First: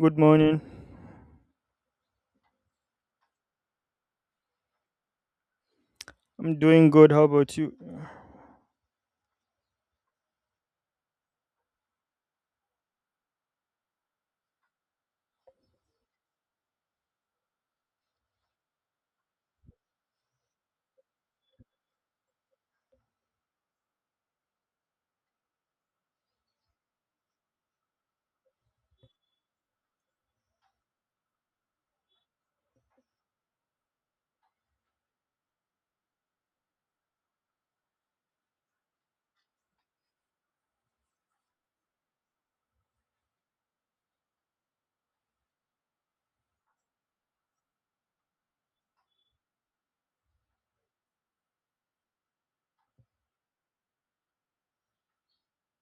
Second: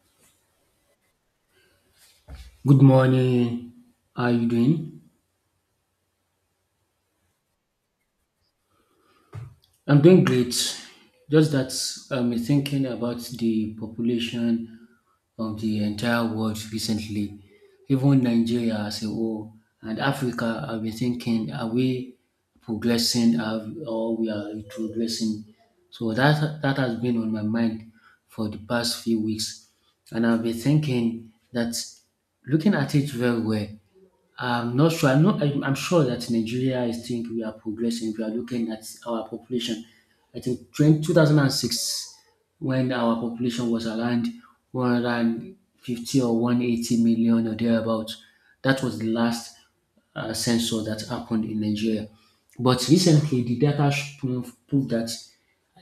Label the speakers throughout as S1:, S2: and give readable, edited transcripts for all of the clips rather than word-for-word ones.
S1: Good morning.
S2: Good morning. How are you doing?
S1: I'm doing good. How about you?
S2: I'm doing great. Just that I'm thinking about the population of the entire world recently, even Nigeria as a whole and Africa. I've been thinking, are we progressing or we are retrogressing? So that has been on my mind for the past few weeks, and I've been thinking that looking at it very well, I'm not sure. I'm not. I'm sure that Nigeria. I think we are progressing. We are looking at our population. I think 20, 2006, when our population was around 150 or 180 million or thereabouts, that was the last census that happened in Nigeria. But recently, the data prove that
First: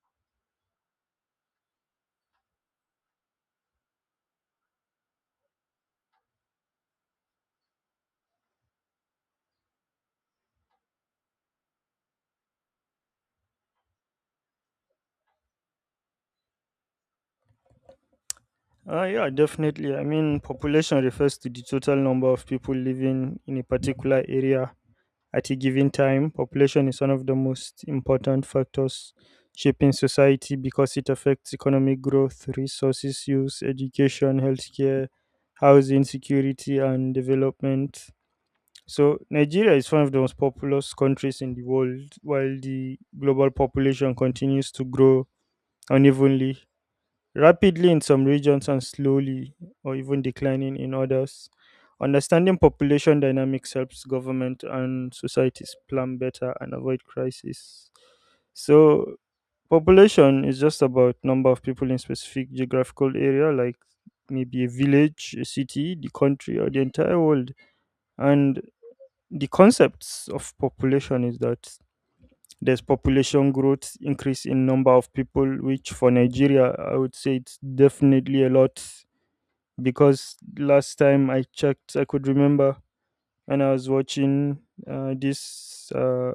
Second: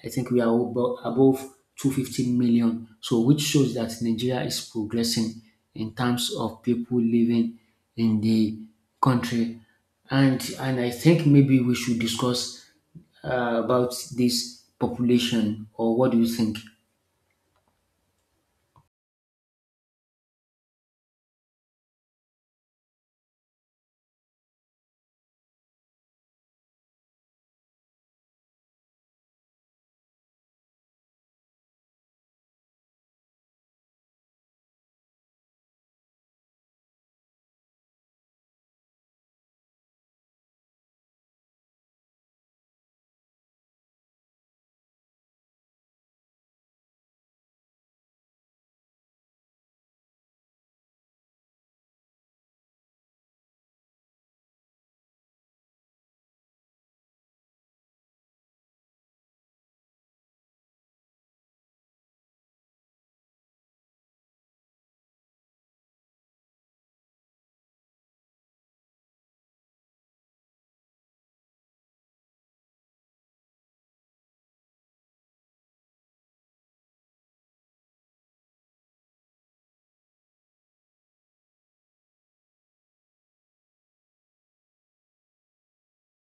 S2: I think we are above 250 million. So, which shows that Nigeria is progressing in terms of people living in the country. And I think maybe we should discuss about this population, or what do you think?
S1: Yeah, definitely. I mean, population refers to the total number of people living in a particular area at a given time. Population is one of the most important factors shaping society because it affects economic growth, resources use, education, healthcare, housing, security, and development. So, Nigeria is one of the most populous countries in the world, while the global population continues to grow unevenly rapidly in some regions and slowly or even declining in others. Understanding population dynamics helps government and societies plan better and avoid crisis. So, population is just about number of people in specific geographical area, like maybe a village, a city, the country, or the entire world. And the concepts of population is that there's population growth, increase in number of people, which for Nigeria, I would say it's definitely a lot because last time I checked, I could remember when I was watching this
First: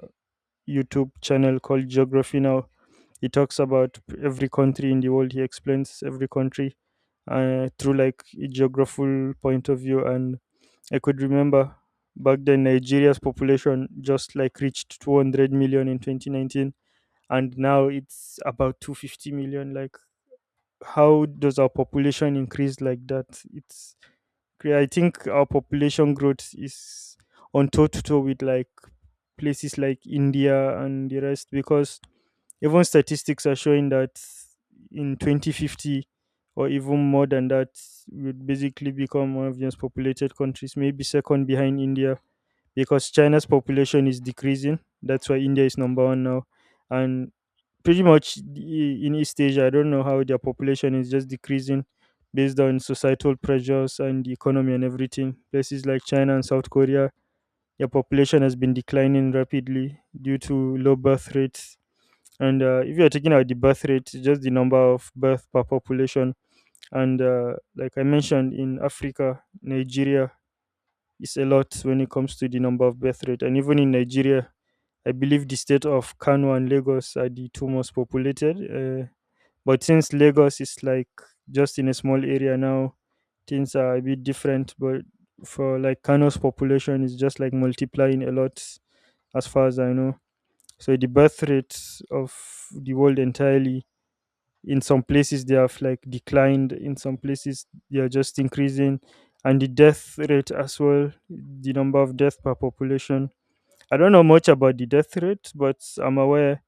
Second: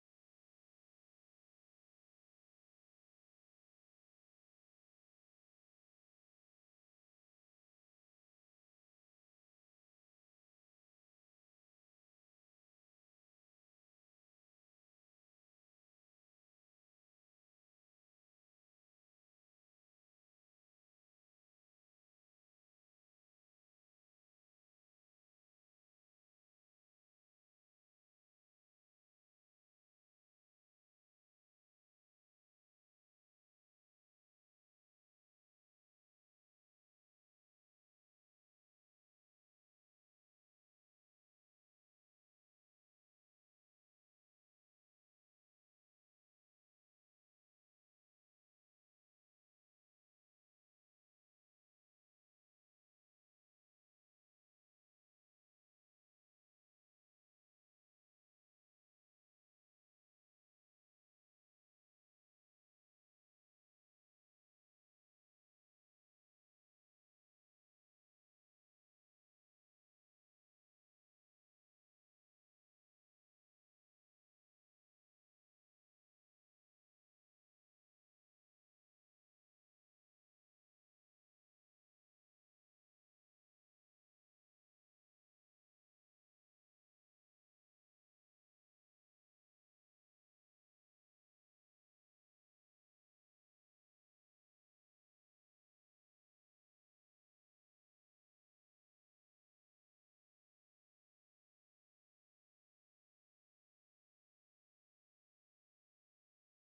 S1: YouTube channel called Geography Now. He talks about every country in the world. He explains every country through like a geographical point of view, and I could remember back then Nigeria's population just like reached 200 million in 2019, and now it's about 250 million. Like, how does our population increase like that? It's I think our population growth is on toe to toe with like places like India and the rest, because even statistics are showing that in 2050 or even more than that, would basically become one of the most populated countries, maybe second behind India, because China's population is decreasing. That's why India is number one now. And pretty much in East Asia, I don't know how their population is just decreasing based on societal pressures and the economy and everything. Places like China and South Korea, their population has been declining rapidly due to low birth rates. And if you're taking out the birth rate, it's just the number of birth per population. And like I mentioned, in Africa, Nigeria is a lot when it comes to the number of birth rate. And even in Nigeria, I believe the state of Kano and Lagos are the two most populated. But since Lagos is like just in a small area now, things are a bit different. But for like Kano's population is just like multiplying a lot as far as I know. So the birth rates of the world entirely, in some places they have like declined, in some places they are just increasing. And the death rate as well, the number of death per population. I don't know much about the death rate, but I'm aware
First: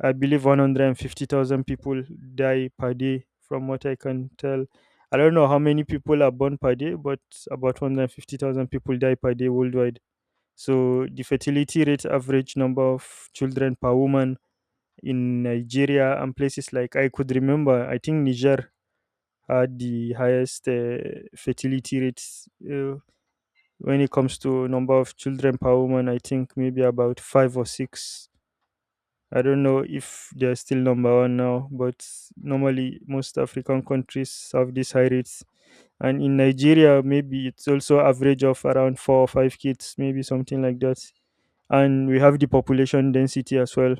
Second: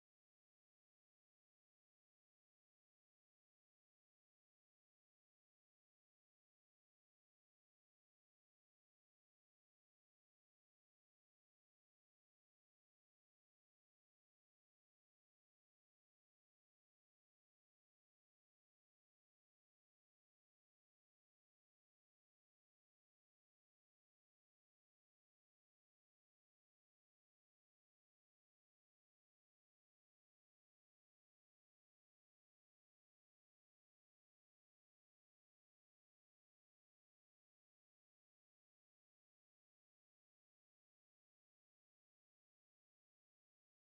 S1: I believe 150,000 people die per day from what I can tell. I don't know how many people are born per day, but about 150,000 people die per day worldwide. So the fertility rate, average number of children per woman in Nigeria, and places like I could remember, I think Niger had the highest fertility rates when it comes to number of children per woman. I think maybe about 5 or 6. I don't know if they're still number one now, but normally most African countries have these high rates. And in Nigeria, maybe it's also average of around 4 or 5 kids, maybe something like that. And we have the population density as well,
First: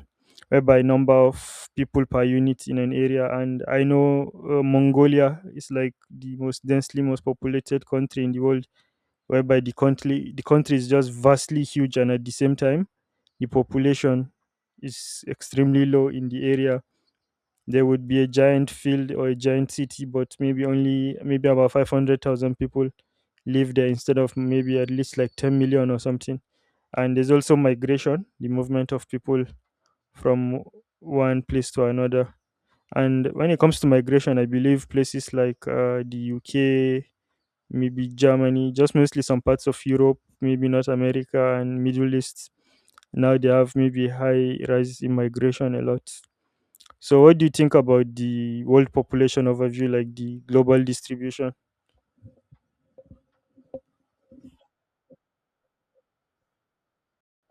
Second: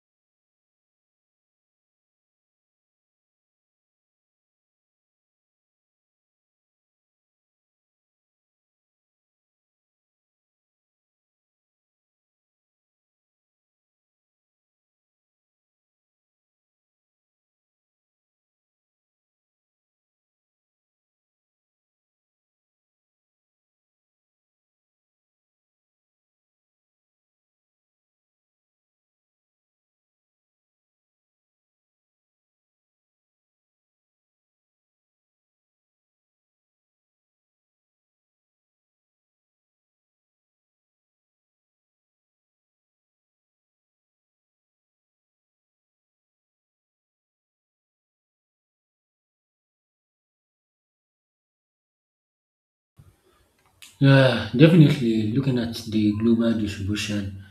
S1: whereby number of people per unit in an area. And I know Mongolia is like the most densely most populated country in the world, whereby the country is just vastly huge, and at the same time the population is extremely low in the area. There would be a giant field or a giant city, but maybe only maybe about 500,000 people live there instead of maybe at least like 10 million or something. And there's also migration, the movement of people from one place to another. And when it comes to migration, I believe places like the UK, maybe Germany, just mostly some parts of Europe, maybe North America and Middle East. Now they have maybe high rise in migration a lot. So what do you think about the world population overview, like the global distribution?
S2: Yeah, definitely. Looking at the global distribution,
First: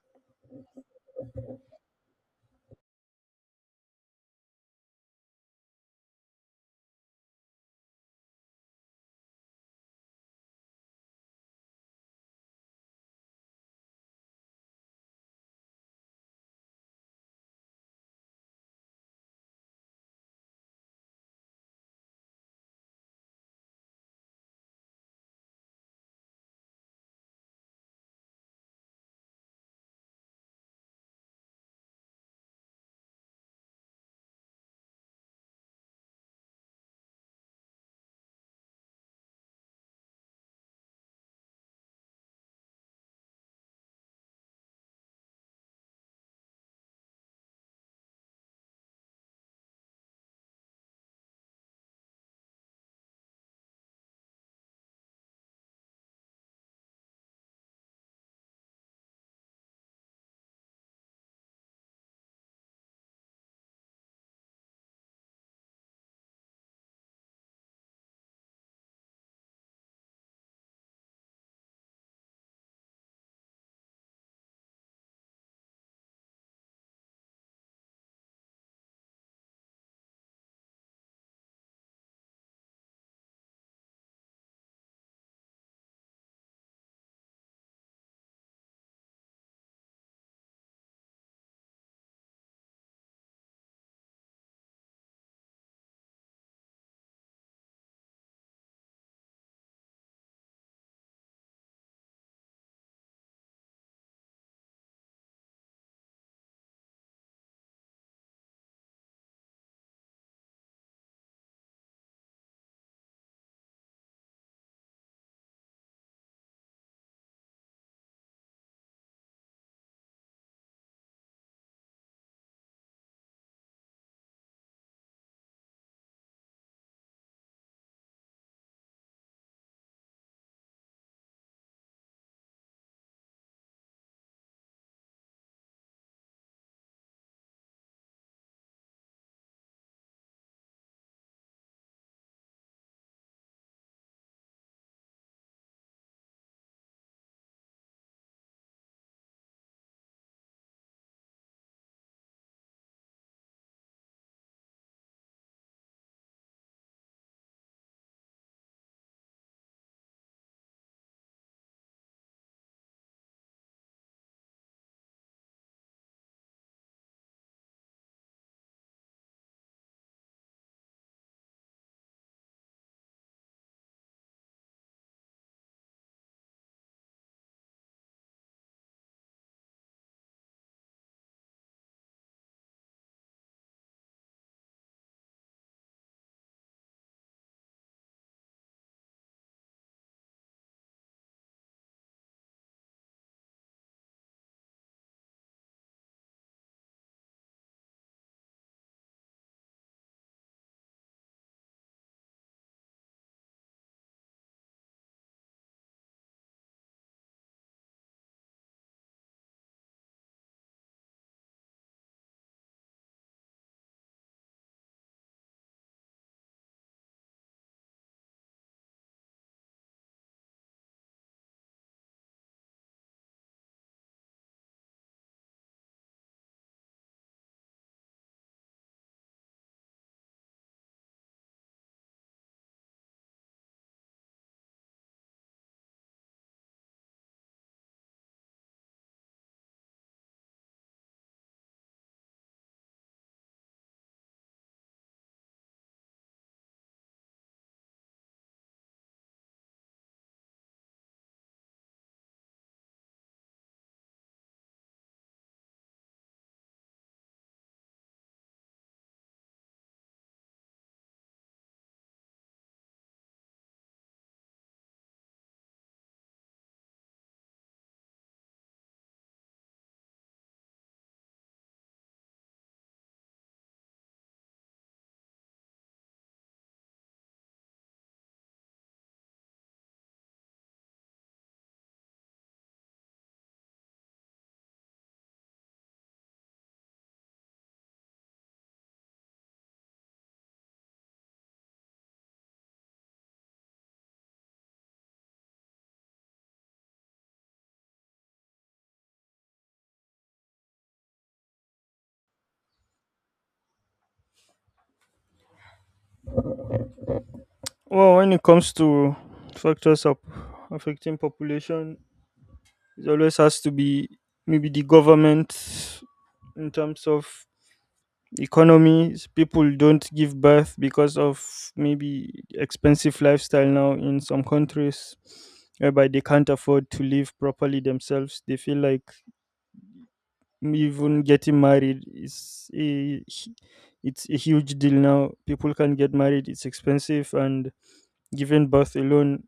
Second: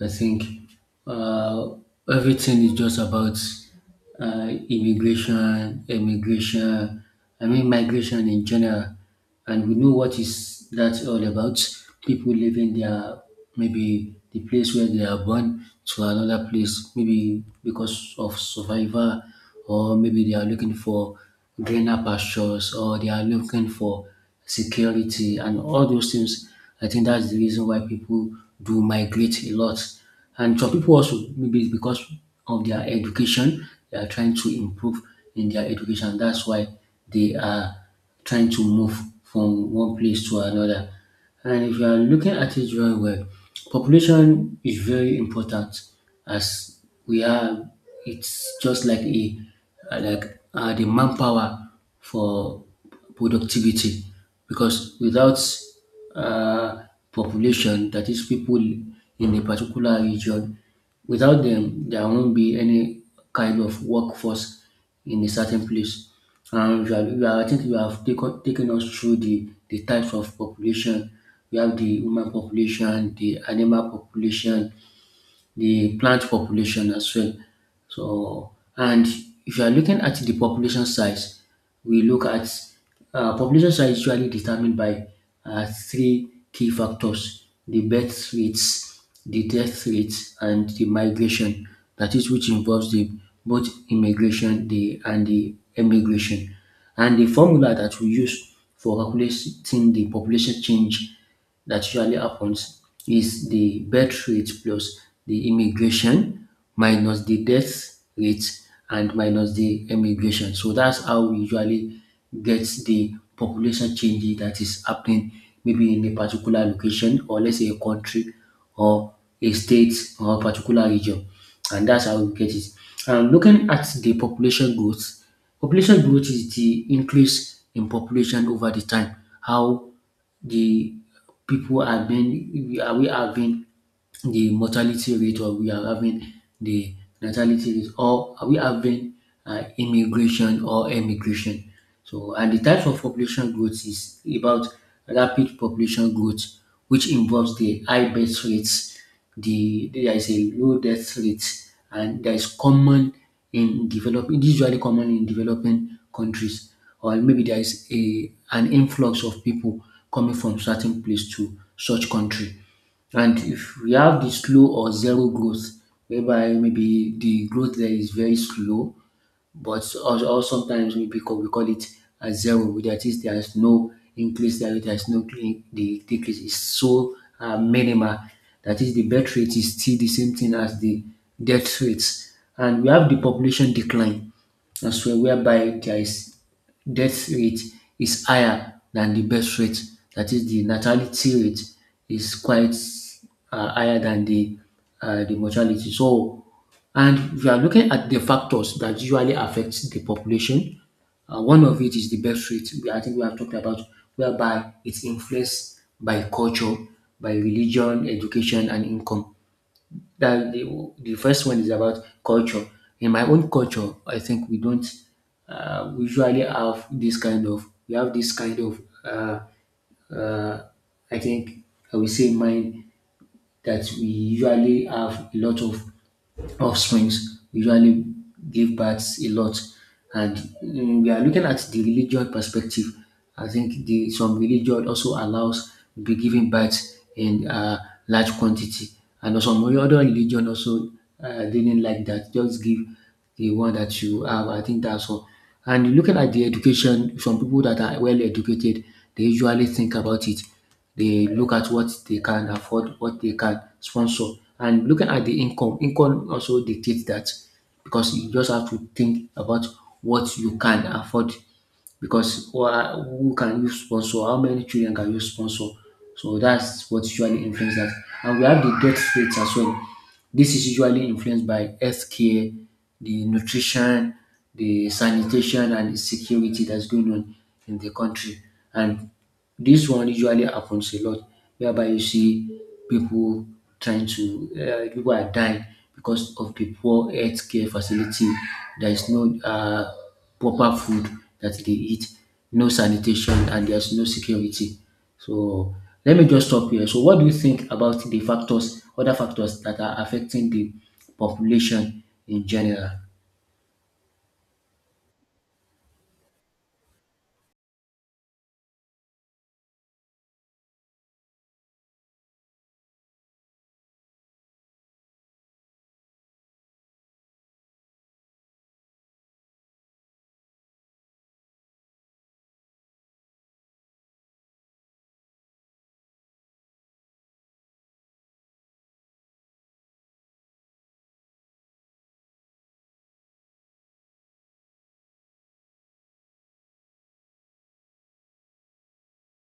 S2: I think uh, everything is just about immigration, emigration, I mean, migration in general. And we know what is that all about. People leaving their maybe the place where they are born to another place, maybe because of survival, or maybe they are looking for greener pastures or they are looking for security and all those things. I think that's the reason why people do migrate a lot. And some people also, maybe it's because of their education, they are trying to improve in their education. That's why they are trying to move from one place to another. And if you are looking at it very well, population is very important as we are. It's just like a like the manpower for productivity because without particular population that is people in a particular region. Without them, there won't be any kind of workforce in a certain place. And I think you have taken us through the types of population. We have the human population, the animal population, the plant population as well. So, and if you are looking at the population size, we look at population size usually determined by three key factors the birth rates, the death rates, and the migration. That is, which involves the both immigration the, and the emigration. And the formula that we use for calculating the population change that usually happens is the birth rate plus the immigration minus the death rate and minus the emigration. So that's how we usually get the population change that is happening maybe in a particular location or let's say a country or a state or a particular region. And that's how we get it. And looking at the population growth is the increase in population over the time. How the people are being we having the mortality rate or we are having the natality rate or are we having immigration or emigration so and the types of population growth is about rapid population growth which involves the high birth rates there is a low death rate and that is common in developing usually common in developing countries or maybe there is a an influx of people coming from certain place to such country. And if we have the slow or zero growth, whereby maybe the growth there is very slow but or sometimes we because we call it a zero. That is, there is no increase, there is no the decrease is so minimal. That is, the birth rate is still the same thing as the death rates, and we have the population decline as well, whereby there is death rate is higher than the birth rate. That is, the natality rate is quite higher than the mortality. So and we are looking at the factors that usually affect the population. One of it is the birth rate. I think we have talked about whereby it's influenced by culture, by religion, education, and income. That the first one is about culture. In my own culture, I think we don't we usually have this kind of we have this kind of uh, I think I will say mine that we usually have a lot of offsprings. We usually give births a lot, and we are looking at the religion perspective. I think the some religion also allows be giving birth in large quantity, and some other religion also didn't like that. Just give the one that you have. I think that's all. And looking at the education, some people that are well educated, they usually think about it. They look at what they can afford, what they can sponsor, and looking at the income. Income also dictates that because you just have to think about what you can afford. Because who can you sponsor? How many children can you sponsor? So that's what usually influences that. And we have the death rates as well. This is usually influenced by healthcare, the nutrition, the sanitation, and the security that's going on in the country. And this one usually happens a lot whereby you see people trying to people are dying because of the poor healthcare facility. There is no proper food that they eat, no sanitation, and there's no security. So let me just stop here. So what do you think about the factors, other factors that are affecting the population in general?
S1: Well, when it comes to factors of affecting population, it always has to be maybe the government, in terms of economies. People don't give birth because of maybe expensive lifestyle now in some countries, whereby they can't afford to live properly themselves. They feel like even getting married is it's a huge deal now. People can get married, it's expensive, and giving birth alone,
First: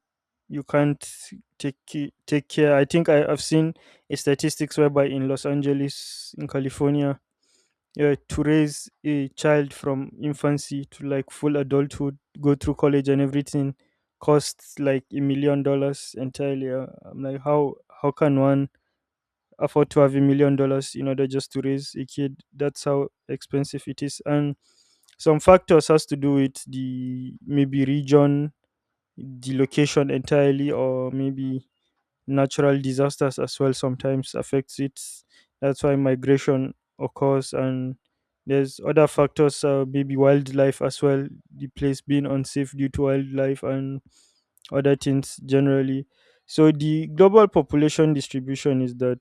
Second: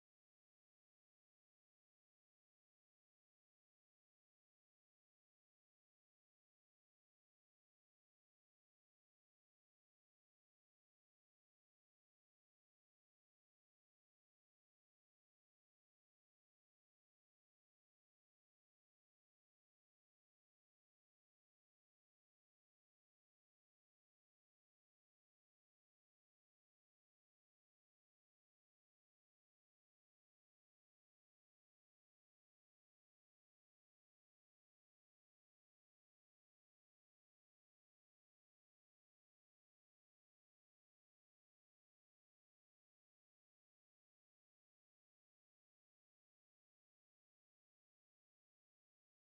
S1: you can't take care. I think I've seen a statistics whereby in Los Angeles, in California, to raise a child from infancy to like full adulthood, go through college and everything, costs like $1 million entirely. I'm like, how can one afford to have $1 million in order just to raise a kid? That's how expensive it is, and some factors has to do with the maybe region, the location entirely, or maybe natural disasters as well sometimes affects it. That's why migration occurs. And there's other factors, maybe wildlife as well, the place being unsafe due to wildlife and other things generally. So the global population distribution is that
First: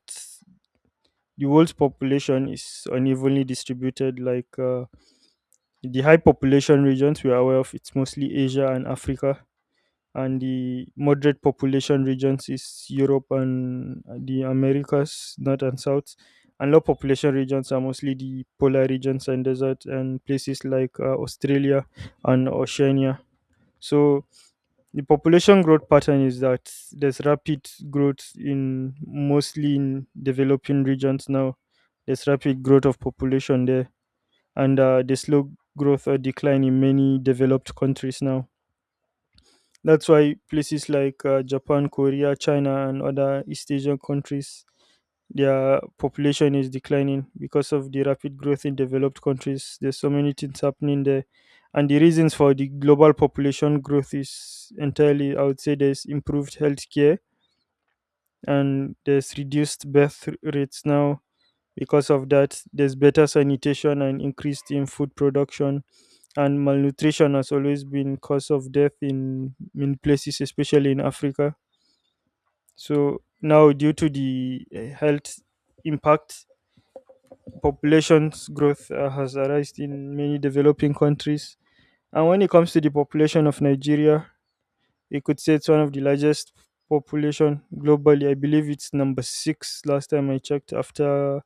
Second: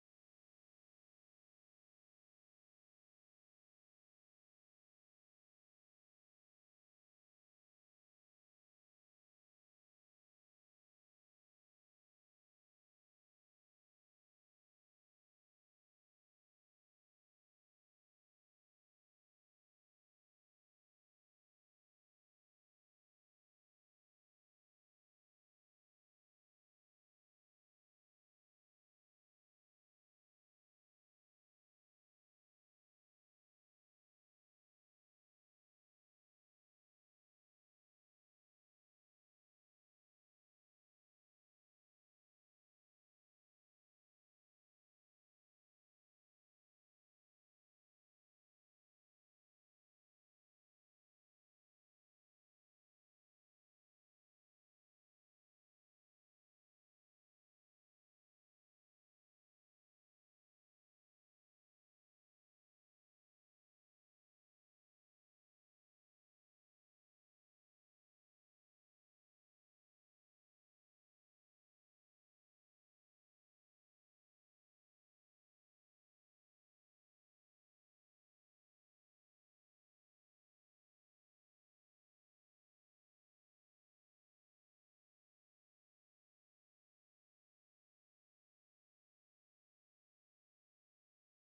S1: the world's population is unevenly distributed. Like the high population regions, we are aware of, it's mostly Asia and Africa, and the moderate population regions is Europe and the Americas, North and South. And low population regions are mostly the polar regions and desert, and places like Australia and Oceania. So the population growth pattern is that there's rapid growth in mostly in developing regions now. There's rapid growth of population there, and the slow growth or decline in many developed countries now. That's why places like Japan, Korea, China, and other East Asian countries, their population is declining because of the rapid growth in developed countries. There's so many things happening there. And the reasons for the global population growth is entirely, I would say, there's improved healthcare and there's reduced rates now. Because of that, there's better sanitation and increased in food production, and malnutrition has always been cause of death in places, especially in Africa. So now, due to the health impact, population's growth has arisen in many developing countries. And when it comes to the population of Nigeria, you could say it's one of the largest population globally. I believe it's number six last time I checked. After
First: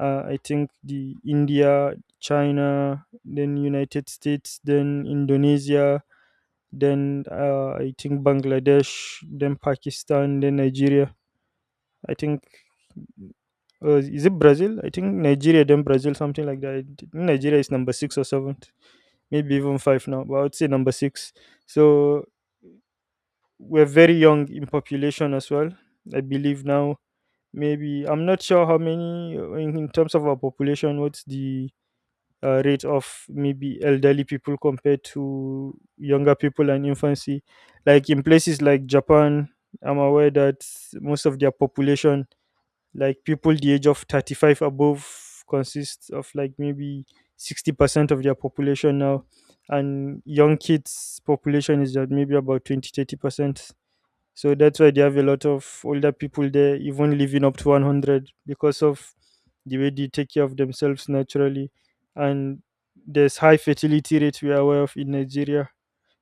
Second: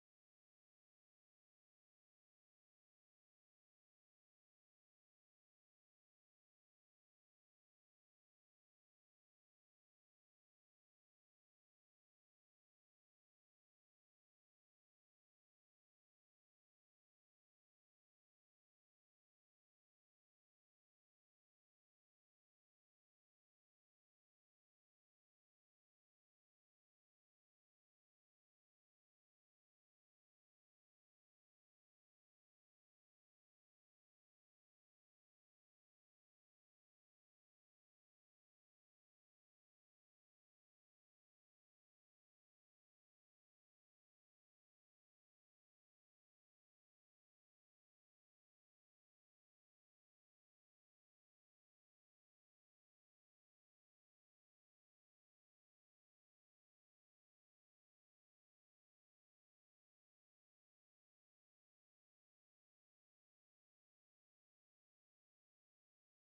S1: I think the India, China, then United States, then Indonesia, then I think Bangladesh, then Pakistan, then Nigeria. I think. Is it Brazil? I think Nigeria, then Brazil, something like that. I think Nigeria is number six or seventh, maybe even five now, but I would say number six. So we're very young in population as well. I believe now, maybe I'm not sure how many in terms of our population. What's the rate of maybe elderly people compared to younger people and infancy? Like in places like Japan, I'm aware that most of their population, like people the age of 35 above, consists of like maybe 60% of their population now, and young kids population is at maybe about 20, 30%. So that's why they have a lot of older people there, even living up to 100, because of the way they take care of themselves naturally. And there's high fertility rate we are aware of in Nigeria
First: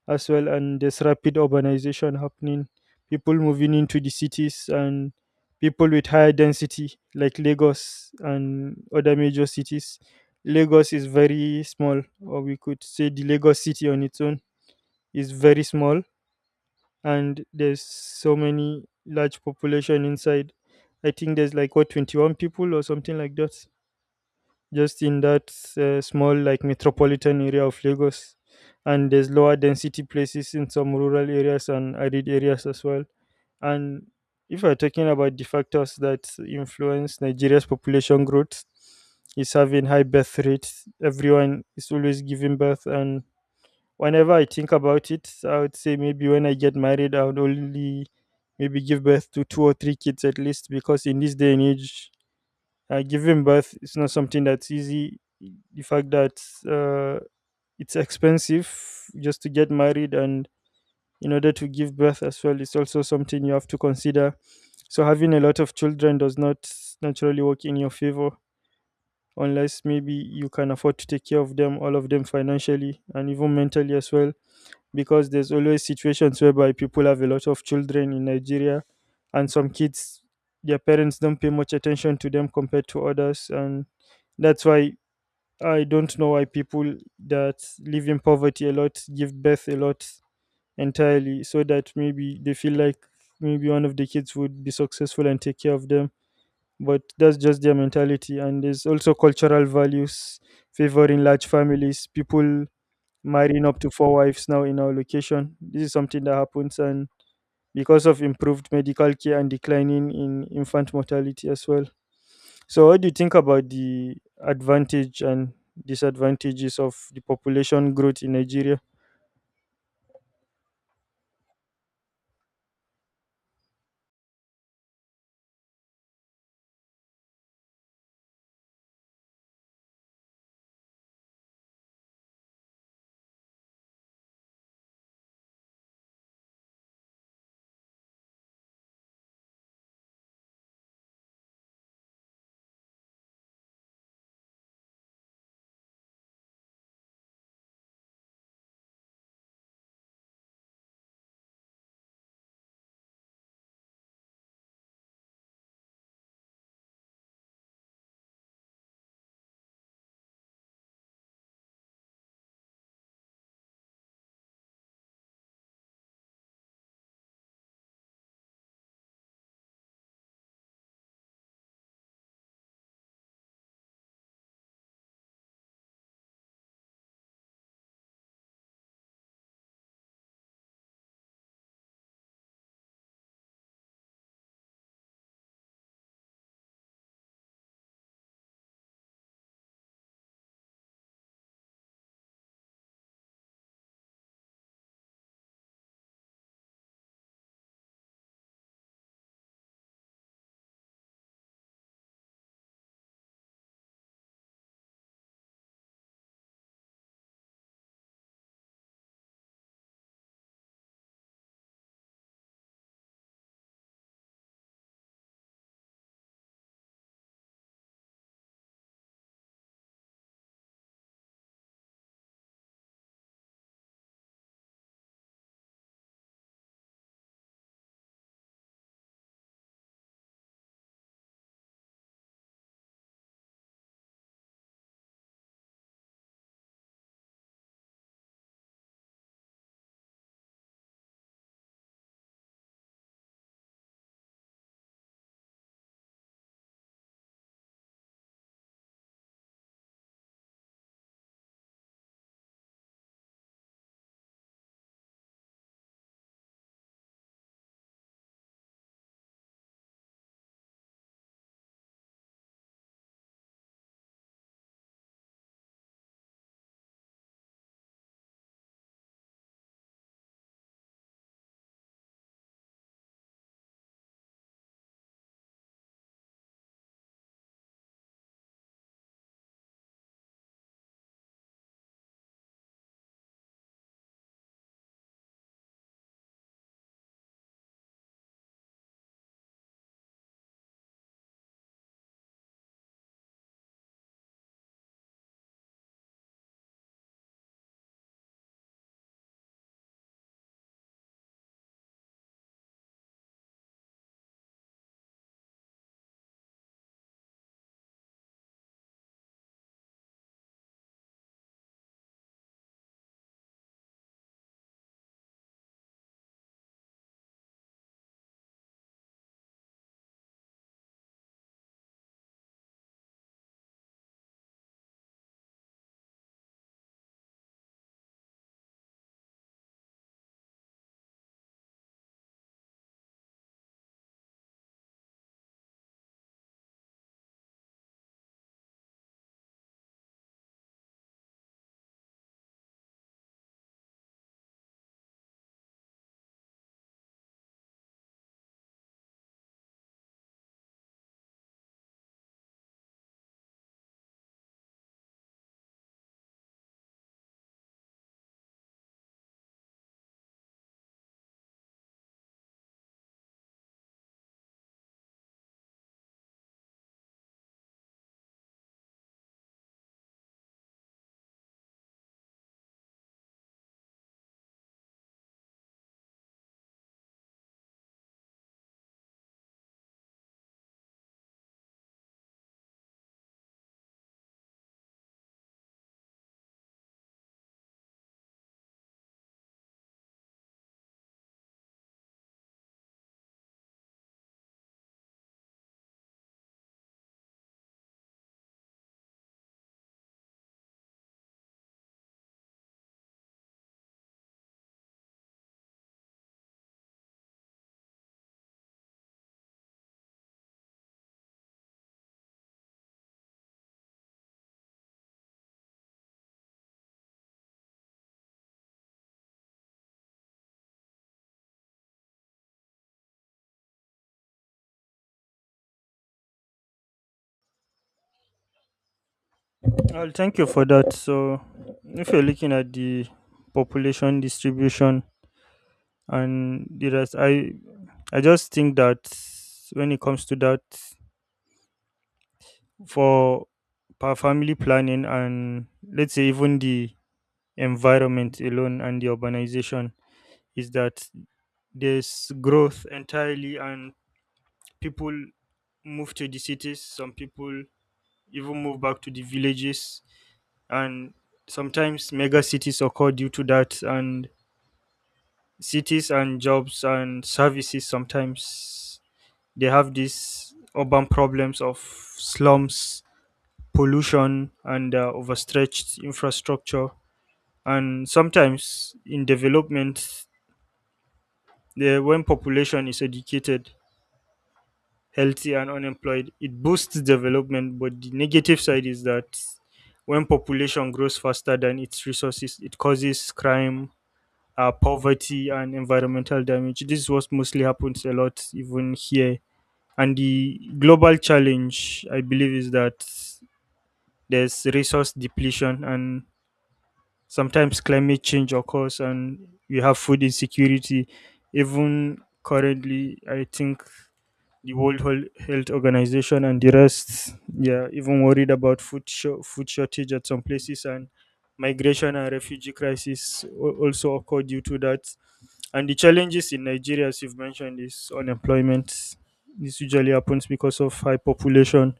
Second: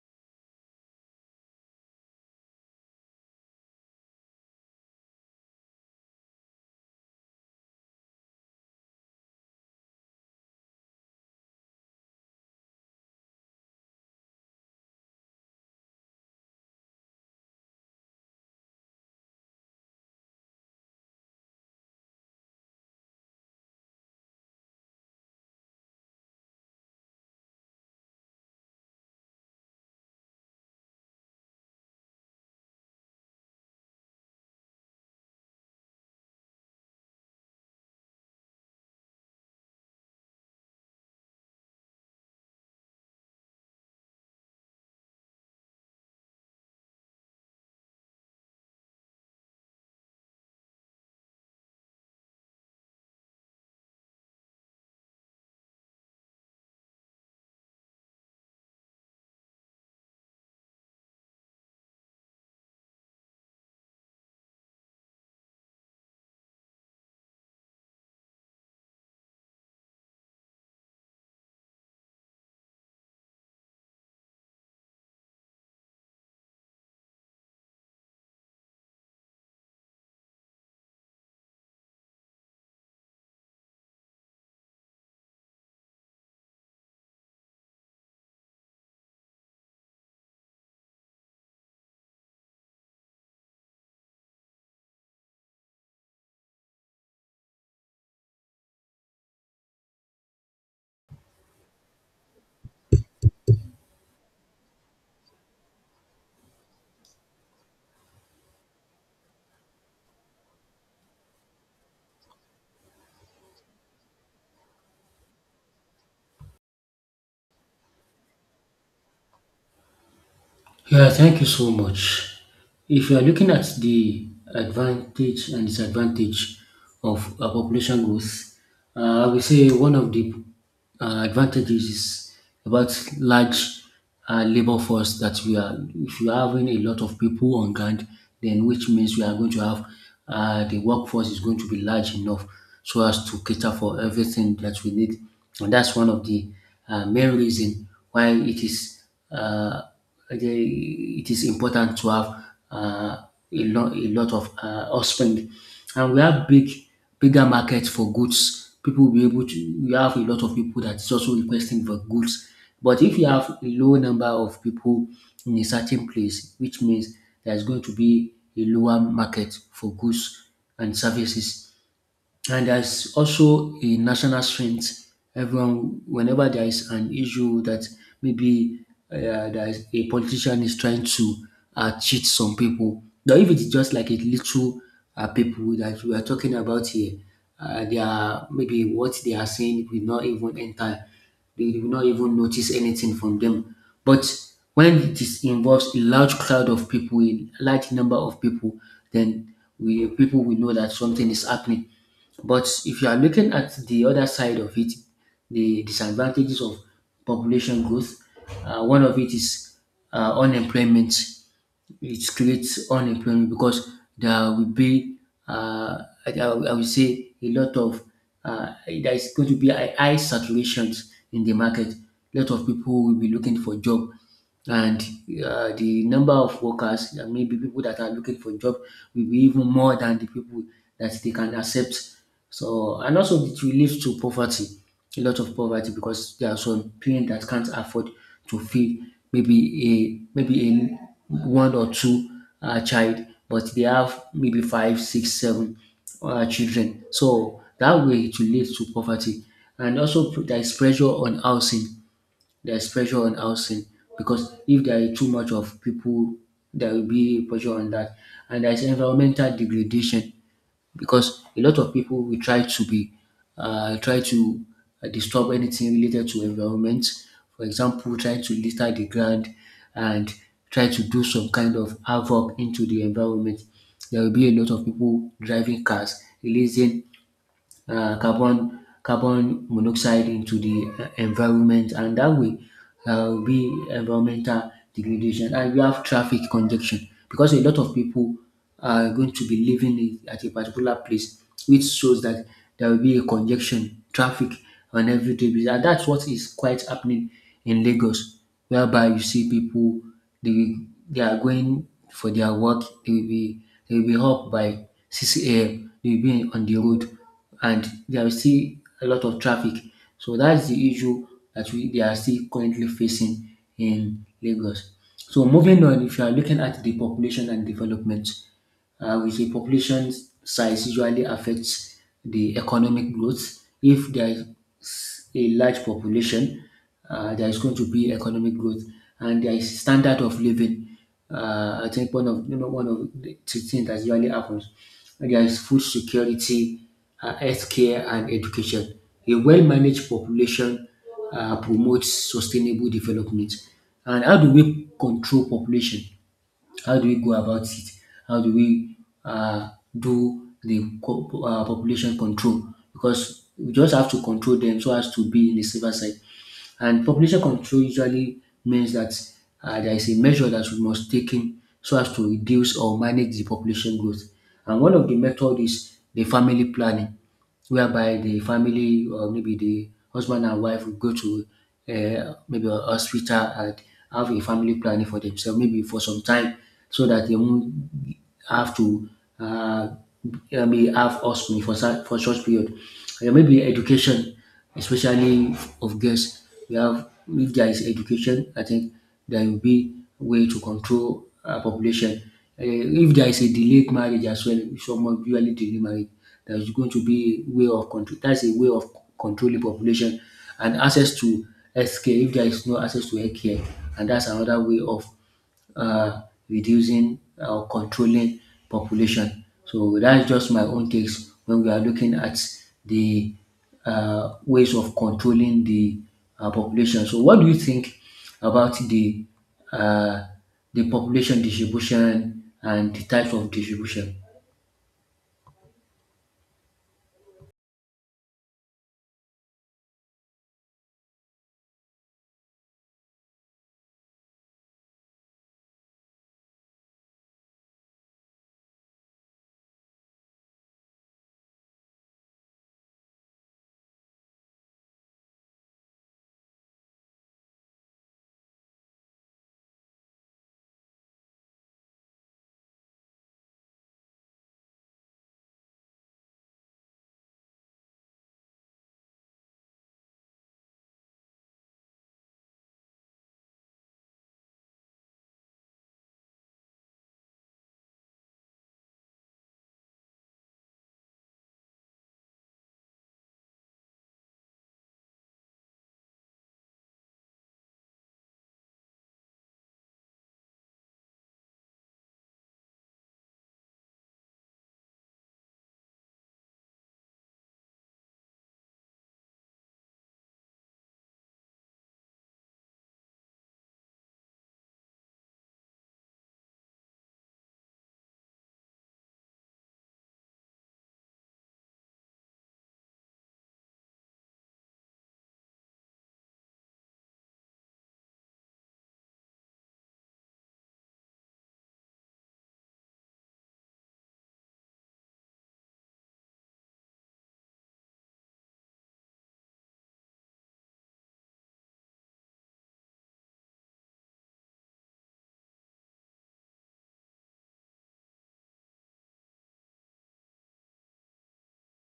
S1: as well, and there's rapid urbanization happening, people moving into the cities, and people with higher density like Lagos and other major cities. Lagos is very small, or we could say the Lagos city on its own is very small, and there's so many large population inside. I think there's like what, 21 people or something like that, just in that small like metropolitan area of Lagos. And there's lower density places in some rural areas and arid areas as well. And if we're talking about the factors that influence Nigeria's population growth, is having high birth rates. Everyone is always giving birth, and whenever I think about it, I would say maybe when I get married, I would only maybe give birth to 2 or 3 kids at least, because in this day and age, giving birth is not something that's easy. The fact that uh, it's expensive just to get married, and in order to give birth as well, it's also something you have to consider. So having a lot of children does not naturally work in your favor unless maybe you can afford to take care of them, all of them financially and even mentally as well, because there's always situations whereby people have a lot of children in Nigeria and some kids, their parents don't pay much attention to them compared to others. And that's why I don't know why people that live in poverty a lot give birth a lot entirely, so that maybe they feel like maybe one of the kids would be successful and take care of them. But that's just their mentality, and there's also cultural values favoring large families, people marrying up to four wives now in our location. This is something that happens, and because of improved medical care and declining in infant mortality as well. So, what do you think about the advantage and disadvantages of the population growth in Nigeria?
S2: Yeah, thank you so much. If you are looking at the advantage and disadvantage of population growth, I will say one of the advantages is about large labor force that we are. If you are having a lot of people on ground, then which means we are going to have the workforce is going to be large enough so as to cater for everything that we need, and that's one of the main reason why it is. Uh, the, it is important to have uh, a lot of husband and we have bigger market for goods people will be able to we have a lot of people that is also requesting for goods but if you have a low number of people in a certain place which means there is going to be a lower market for goods and services and there's also a national strength. Everyone, whenever there is an issue that maybe uh, there is a politician is trying to cheat some people, now if it's just like a little people that we are talking about here, they are maybe what they are saying will not even enter you will not even notice anything from them. But when it is involves a large crowd of people, a large number of people, then we people will know that something is happening. But if you are looking at the other side of it, the disadvantages of population growth, one of it is unemployment it creates unemployment because there will be uh, I would say a lot of there is going to be a high saturation in the market. A lot of people will be looking for job, and the number of workers, maybe people that are looking for job, will be even more than the people that they can accept. So and also it relates to poverty, a lot of poverty because there are some parents that can't afford to feed maybe maybe a one or two child, but they have maybe five, six, seven children. So that way it relates to poverty. And also there is pressure on housing. There is pressure on housing because if there are too much of people, there will be pressure on that. And there is environmental degradation because a lot of people will try to be try to disturb anything related to environment. For example, try to litter the ground and try to do some kind of havoc into the environment. There will be a lot of people driving cars, releasing carbon monoxide into the environment and that way will be environmental degradation and we have traffic congestion because a lot of people are going to be living in, at a particular place which shows that there will be a congestion traffic on everyday and that's what is quite happening in Lagos whereby you see people they will, they are going for their work they will be up by 6 a.m. they will be on the road and there is still a lot of traffic. So that's the issue that we they are still currently facing in Lagos. So moving on, if you are looking at the population and development, with a population size usually affects the economic growth. If there is a large population, there is going to be economic growth, and there is standard of living. I think one of one of the things that usually happens. There is food security, healthcare, and education. A well-managed population promotes sustainable development. And how do we control population? How do we go about it? How do we uh, do the population control? Because we just have to control them so as to be in the safer side. And population control usually means that there is a measure that we must take in so as to reduce or manage the population growth. And one of the method is the family planning whereby the family or maybe the husband and wife will go to maybe a hospital and have a family planning for themselves, maybe for some time, so that they won't have to uh, maybe have offspring for short period. And maybe education, especially of girls, we have if there is education, I think there will be way to control population uh, if there is a delayed marriage as well, someone of usually delay marriage, there is going to be a way of control. That's a way of controlling population and access to healthcare. If there is no access to healthcare, and that's another way of uh, reducing or controlling population. So that's just my own takes when we are looking at the ways of controlling the population. So, what do you think about uh, the population distribution and the types of distribution?
S1: Well, thank you for that. So, if you're looking at the population distribution and the rest, I just think that when it comes to that, for family planning and let's say even the environment alone and the urbanization, is that there's growth entirely and people move to the cities. Some people even move back to the villages, and sometimes mega cities occur due to that, and cities and jobs and services. Sometimes they have these urban problems of slums, pollution and overstretched infrastructure. And sometimes in development, when population is educated, healthy and unemployed, it boosts development, but the negative side is that when population grows faster than its resources, it causes crime, poverty and environmental damage. This is what mostly happens a lot, even here. And the global challenge, I believe, is that there's resource depletion, and sometimes climate change occurs, and we have food insecurity. Even currently, I think the Health Organization and the rest, yeah, even worried about food shortage at some places, and migration and refugee crisis also occur due to that. And the challenges in Nigeria, as you've mentioned, is unemployment. This usually happens because of high population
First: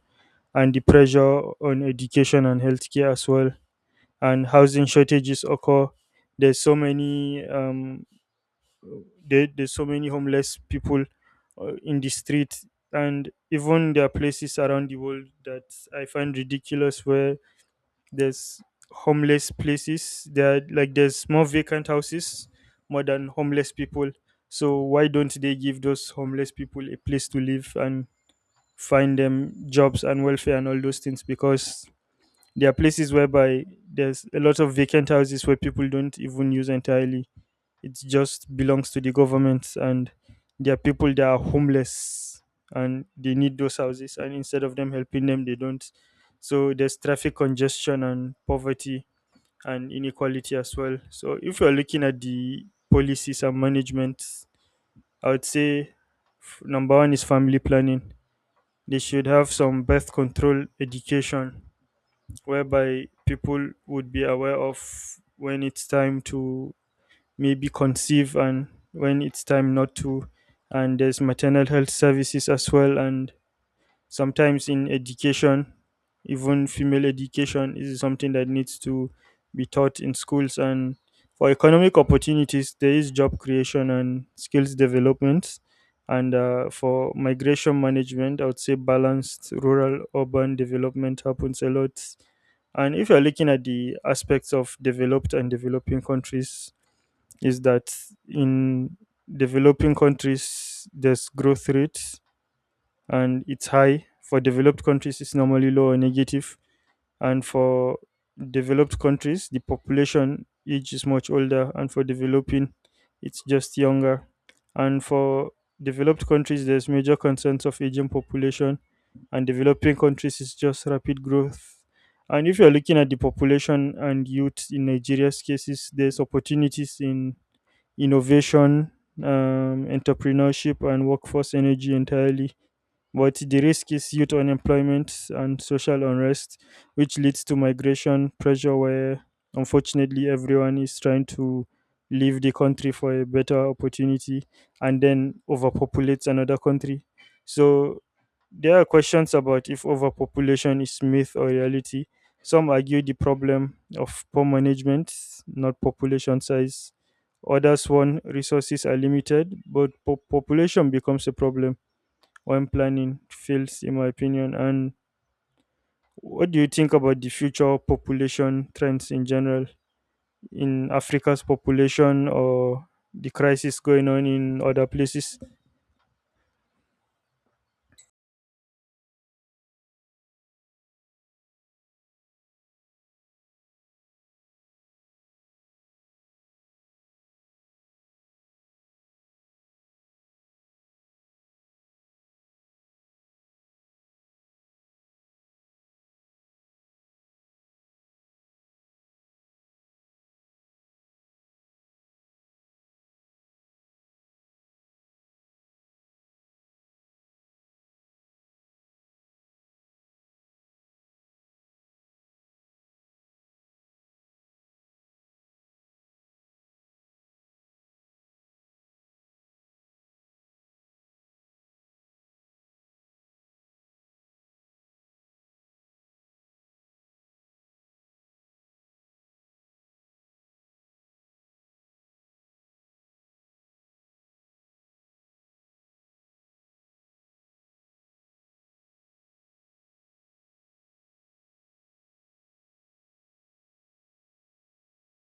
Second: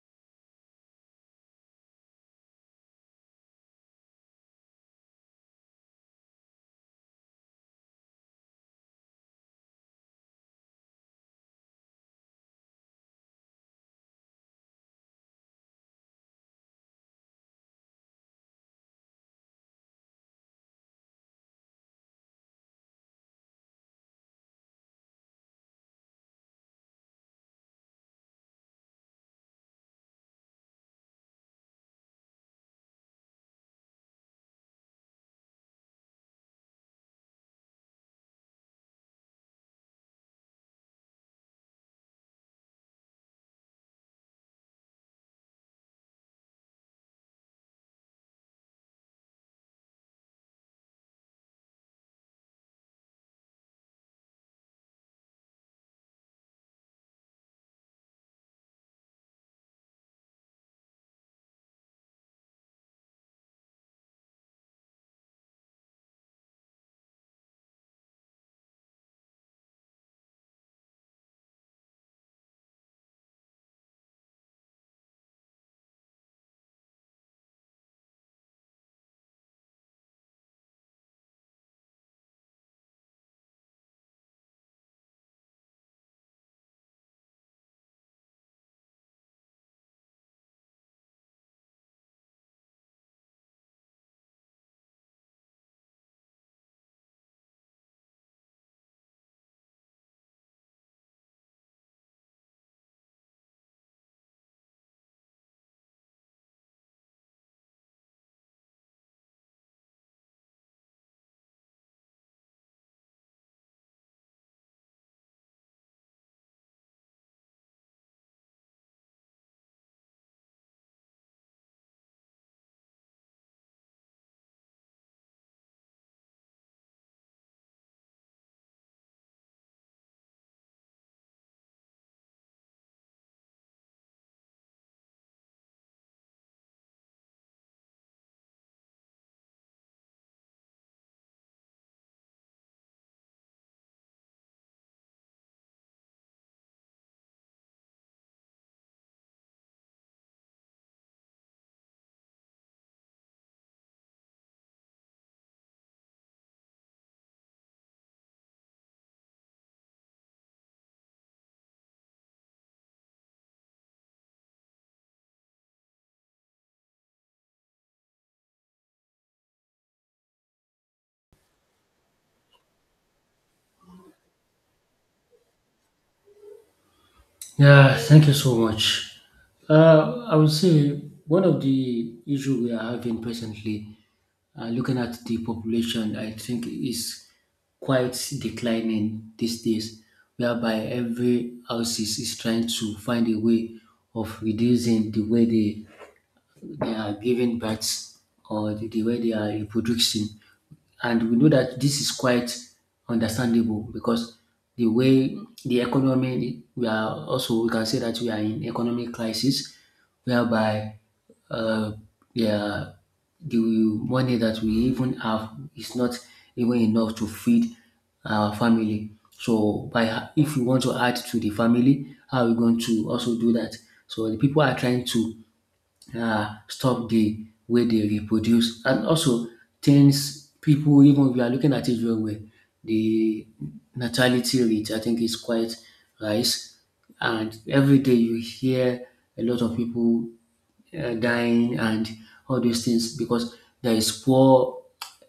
S1: and the pressure on education and healthcare as well. And housing shortages occur. There's so many um, there's so many homeless people in the street, and even there are places around the world that I find ridiculous where there's homeless places. There are, like, there's more vacant houses more than homeless people. So why don't they give those homeless people a place to live and find them jobs and welfare and all those things? Because there are places whereby there's a lot of vacant houses where people don't even use entirely. It just belongs to the government, and there are people that are homeless and they need those houses, and instead of them helping them, they don't. So there's traffic congestion and poverty and inequality as well. So if you're looking at the policies and management, I would say number one is family planning. They should have some birth control education whereby people would be aware of when it's time to maybe conceive and when it's time not to. And there's maternal health services as well. And sometimes in education, even female education is something that needs to be taught in schools. And for economic opportunities, there is job creation and skills development. And for migration management, I would say balanced rural urban development happens a lot. And if you're looking at the aspects of developed and developing countries, is that in developing countries there's growth rate and it's high. For developed countries, it's normally low or negative. And for developed countries, the population age is much older, and for developing, it's just younger. And for developed countries, there's major concerns of aging population, and developing countries is just rapid growth. And if you're looking at the population and youth in Nigeria's cases, there's opportunities in innovation, entrepreneurship, and workforce energy entirely, but the risk is youth unemployment and social unrest, which leads to migration pressure, where unfortunately everyone is trying to leave the country for a better opportunity and then overpopulates another country. So there are questions about if overpopulation is myth or reality. Some argue the problem of poor management, not population size. Others, one, resources are limited, but population becomes a problem when planning fails, in my opinion. And what do you think about the future population trends in general, in Africa's population or the crisis going on in other places?
S2: Yeah, thank you so much. I would say one of the issues we are having presently, looking at the population, I think is quite declining these days, whereby every houses is trying to find a way of reducing the way they are giving birth or the way they are reproducing. And we know that this is quite understandable because the way the economy, we are also, we can say that we are in economic crisis whereby uh, yeah, the money that we even have is not even enough to feed our family. So, if we want to add to the family, how are we going to also do that? So, the people are trying to stop the way they reproduce and also things people even if you are looking at it very well the natality rate I think is quite rise and every day you hear a lot of people dying and all those things because there is poor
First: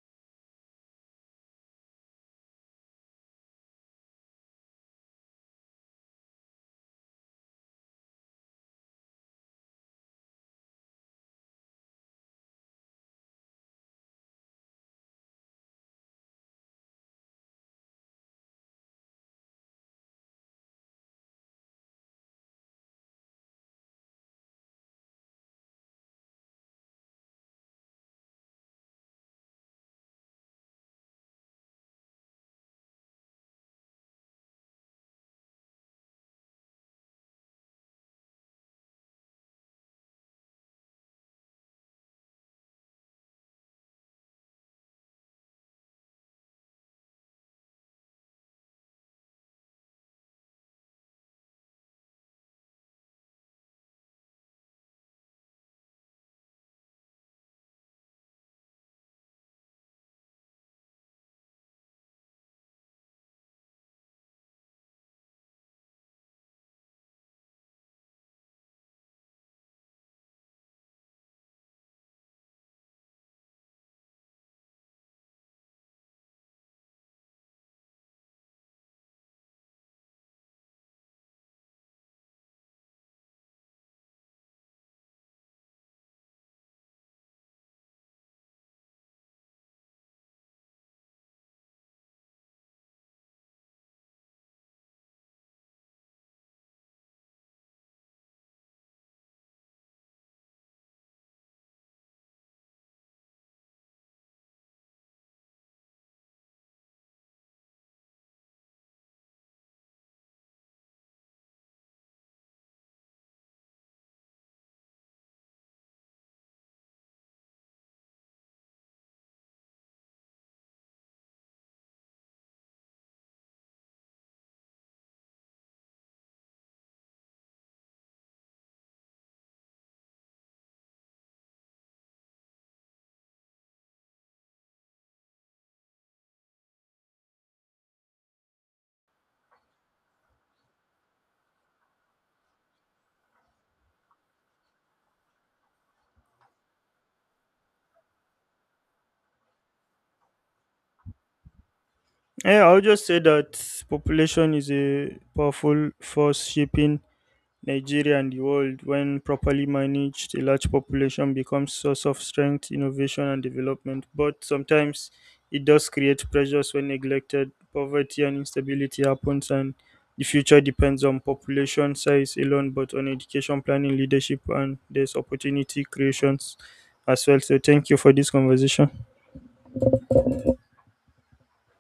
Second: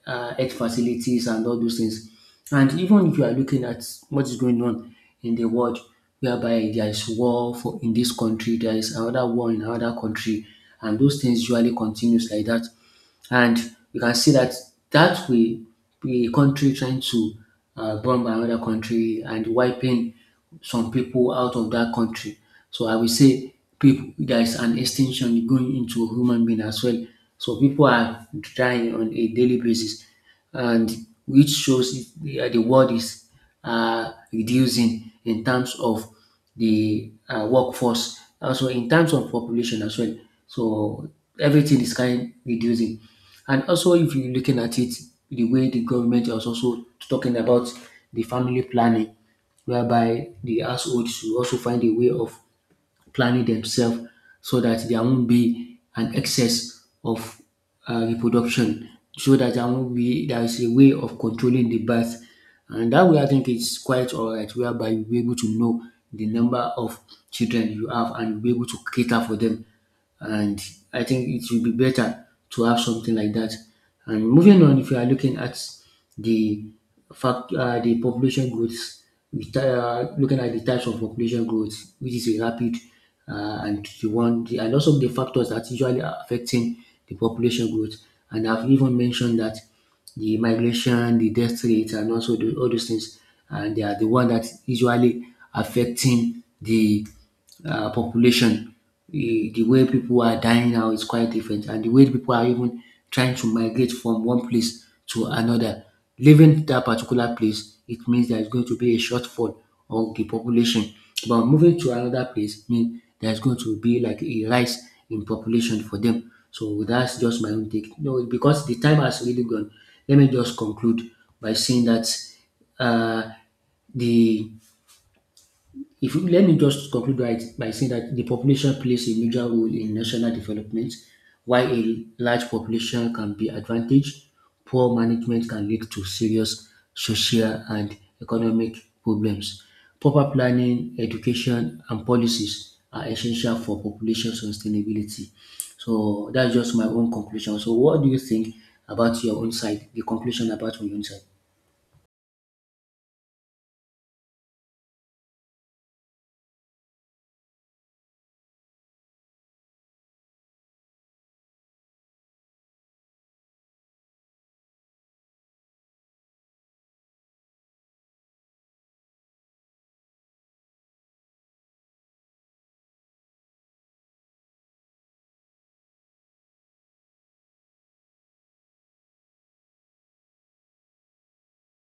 S2: health facilities and all those things. And even if you are looking at what is going on in the world, whereby there is war for in this country, there is another war in another country, and those things usually continues like that. And you can see that that way, the country trying to bomb another country and wiping some people out of that country. So I will say people, there is an extinction going into human being as well. So people are dying on a daily basis and which shows if the world is reducing in terms of the workforce, also in terms of population as well. So everything is kind reducing. And also, if you're looking at it, the way the government is also talking about the family planning, whereby the household should also find a way of planning themselves so that there won't be an excess of reproduction, so that there won't be there is a way of controlling the birth. And that way, I think it's quite all right, whereby you'll be able to know the number of children you have and you'll be able to cater for them and I think it will be better to have something like that. And moving on, if you are looking at the fact, the population growth, looking at the types of population growth, which is a rapid and also the factors that usually are affecting the population growth. And I've even mentioned that the migration, the death rate, and also all those things, and they are the one that usually affecting the population. The way people are dying now is quite different, and the way people are even trying to migrate from one place to another. Leaving that particular place, it means there is going to be a shortfall of the population. But moving to another place means there's going to be like a rise in population for them. So that's just my own take. No, because the time has really gone. Let me just conclude by saying that uh, the if you, let me just conclude by saying that the population plays a major role in national development. While a large population can be advantage, poor management can lead to serious social and economic problems. Proper planning, education, and policies are essential for population sustainability. So that's just my own conclusion. So what do you think about your own side? The conclusion about on your own side?
S1: Yeah, I'll just say that population is a powerful force shaping Nigeria and the world. When properly managed, a large population becomes source of strength, innovation, and development. But sometimes it does create pressures. When neglected, poverty and instability happens, and the future depends on population size alone, but on education, planning, leadership, and there's opportunity creations as well. So, thank you for this conversation.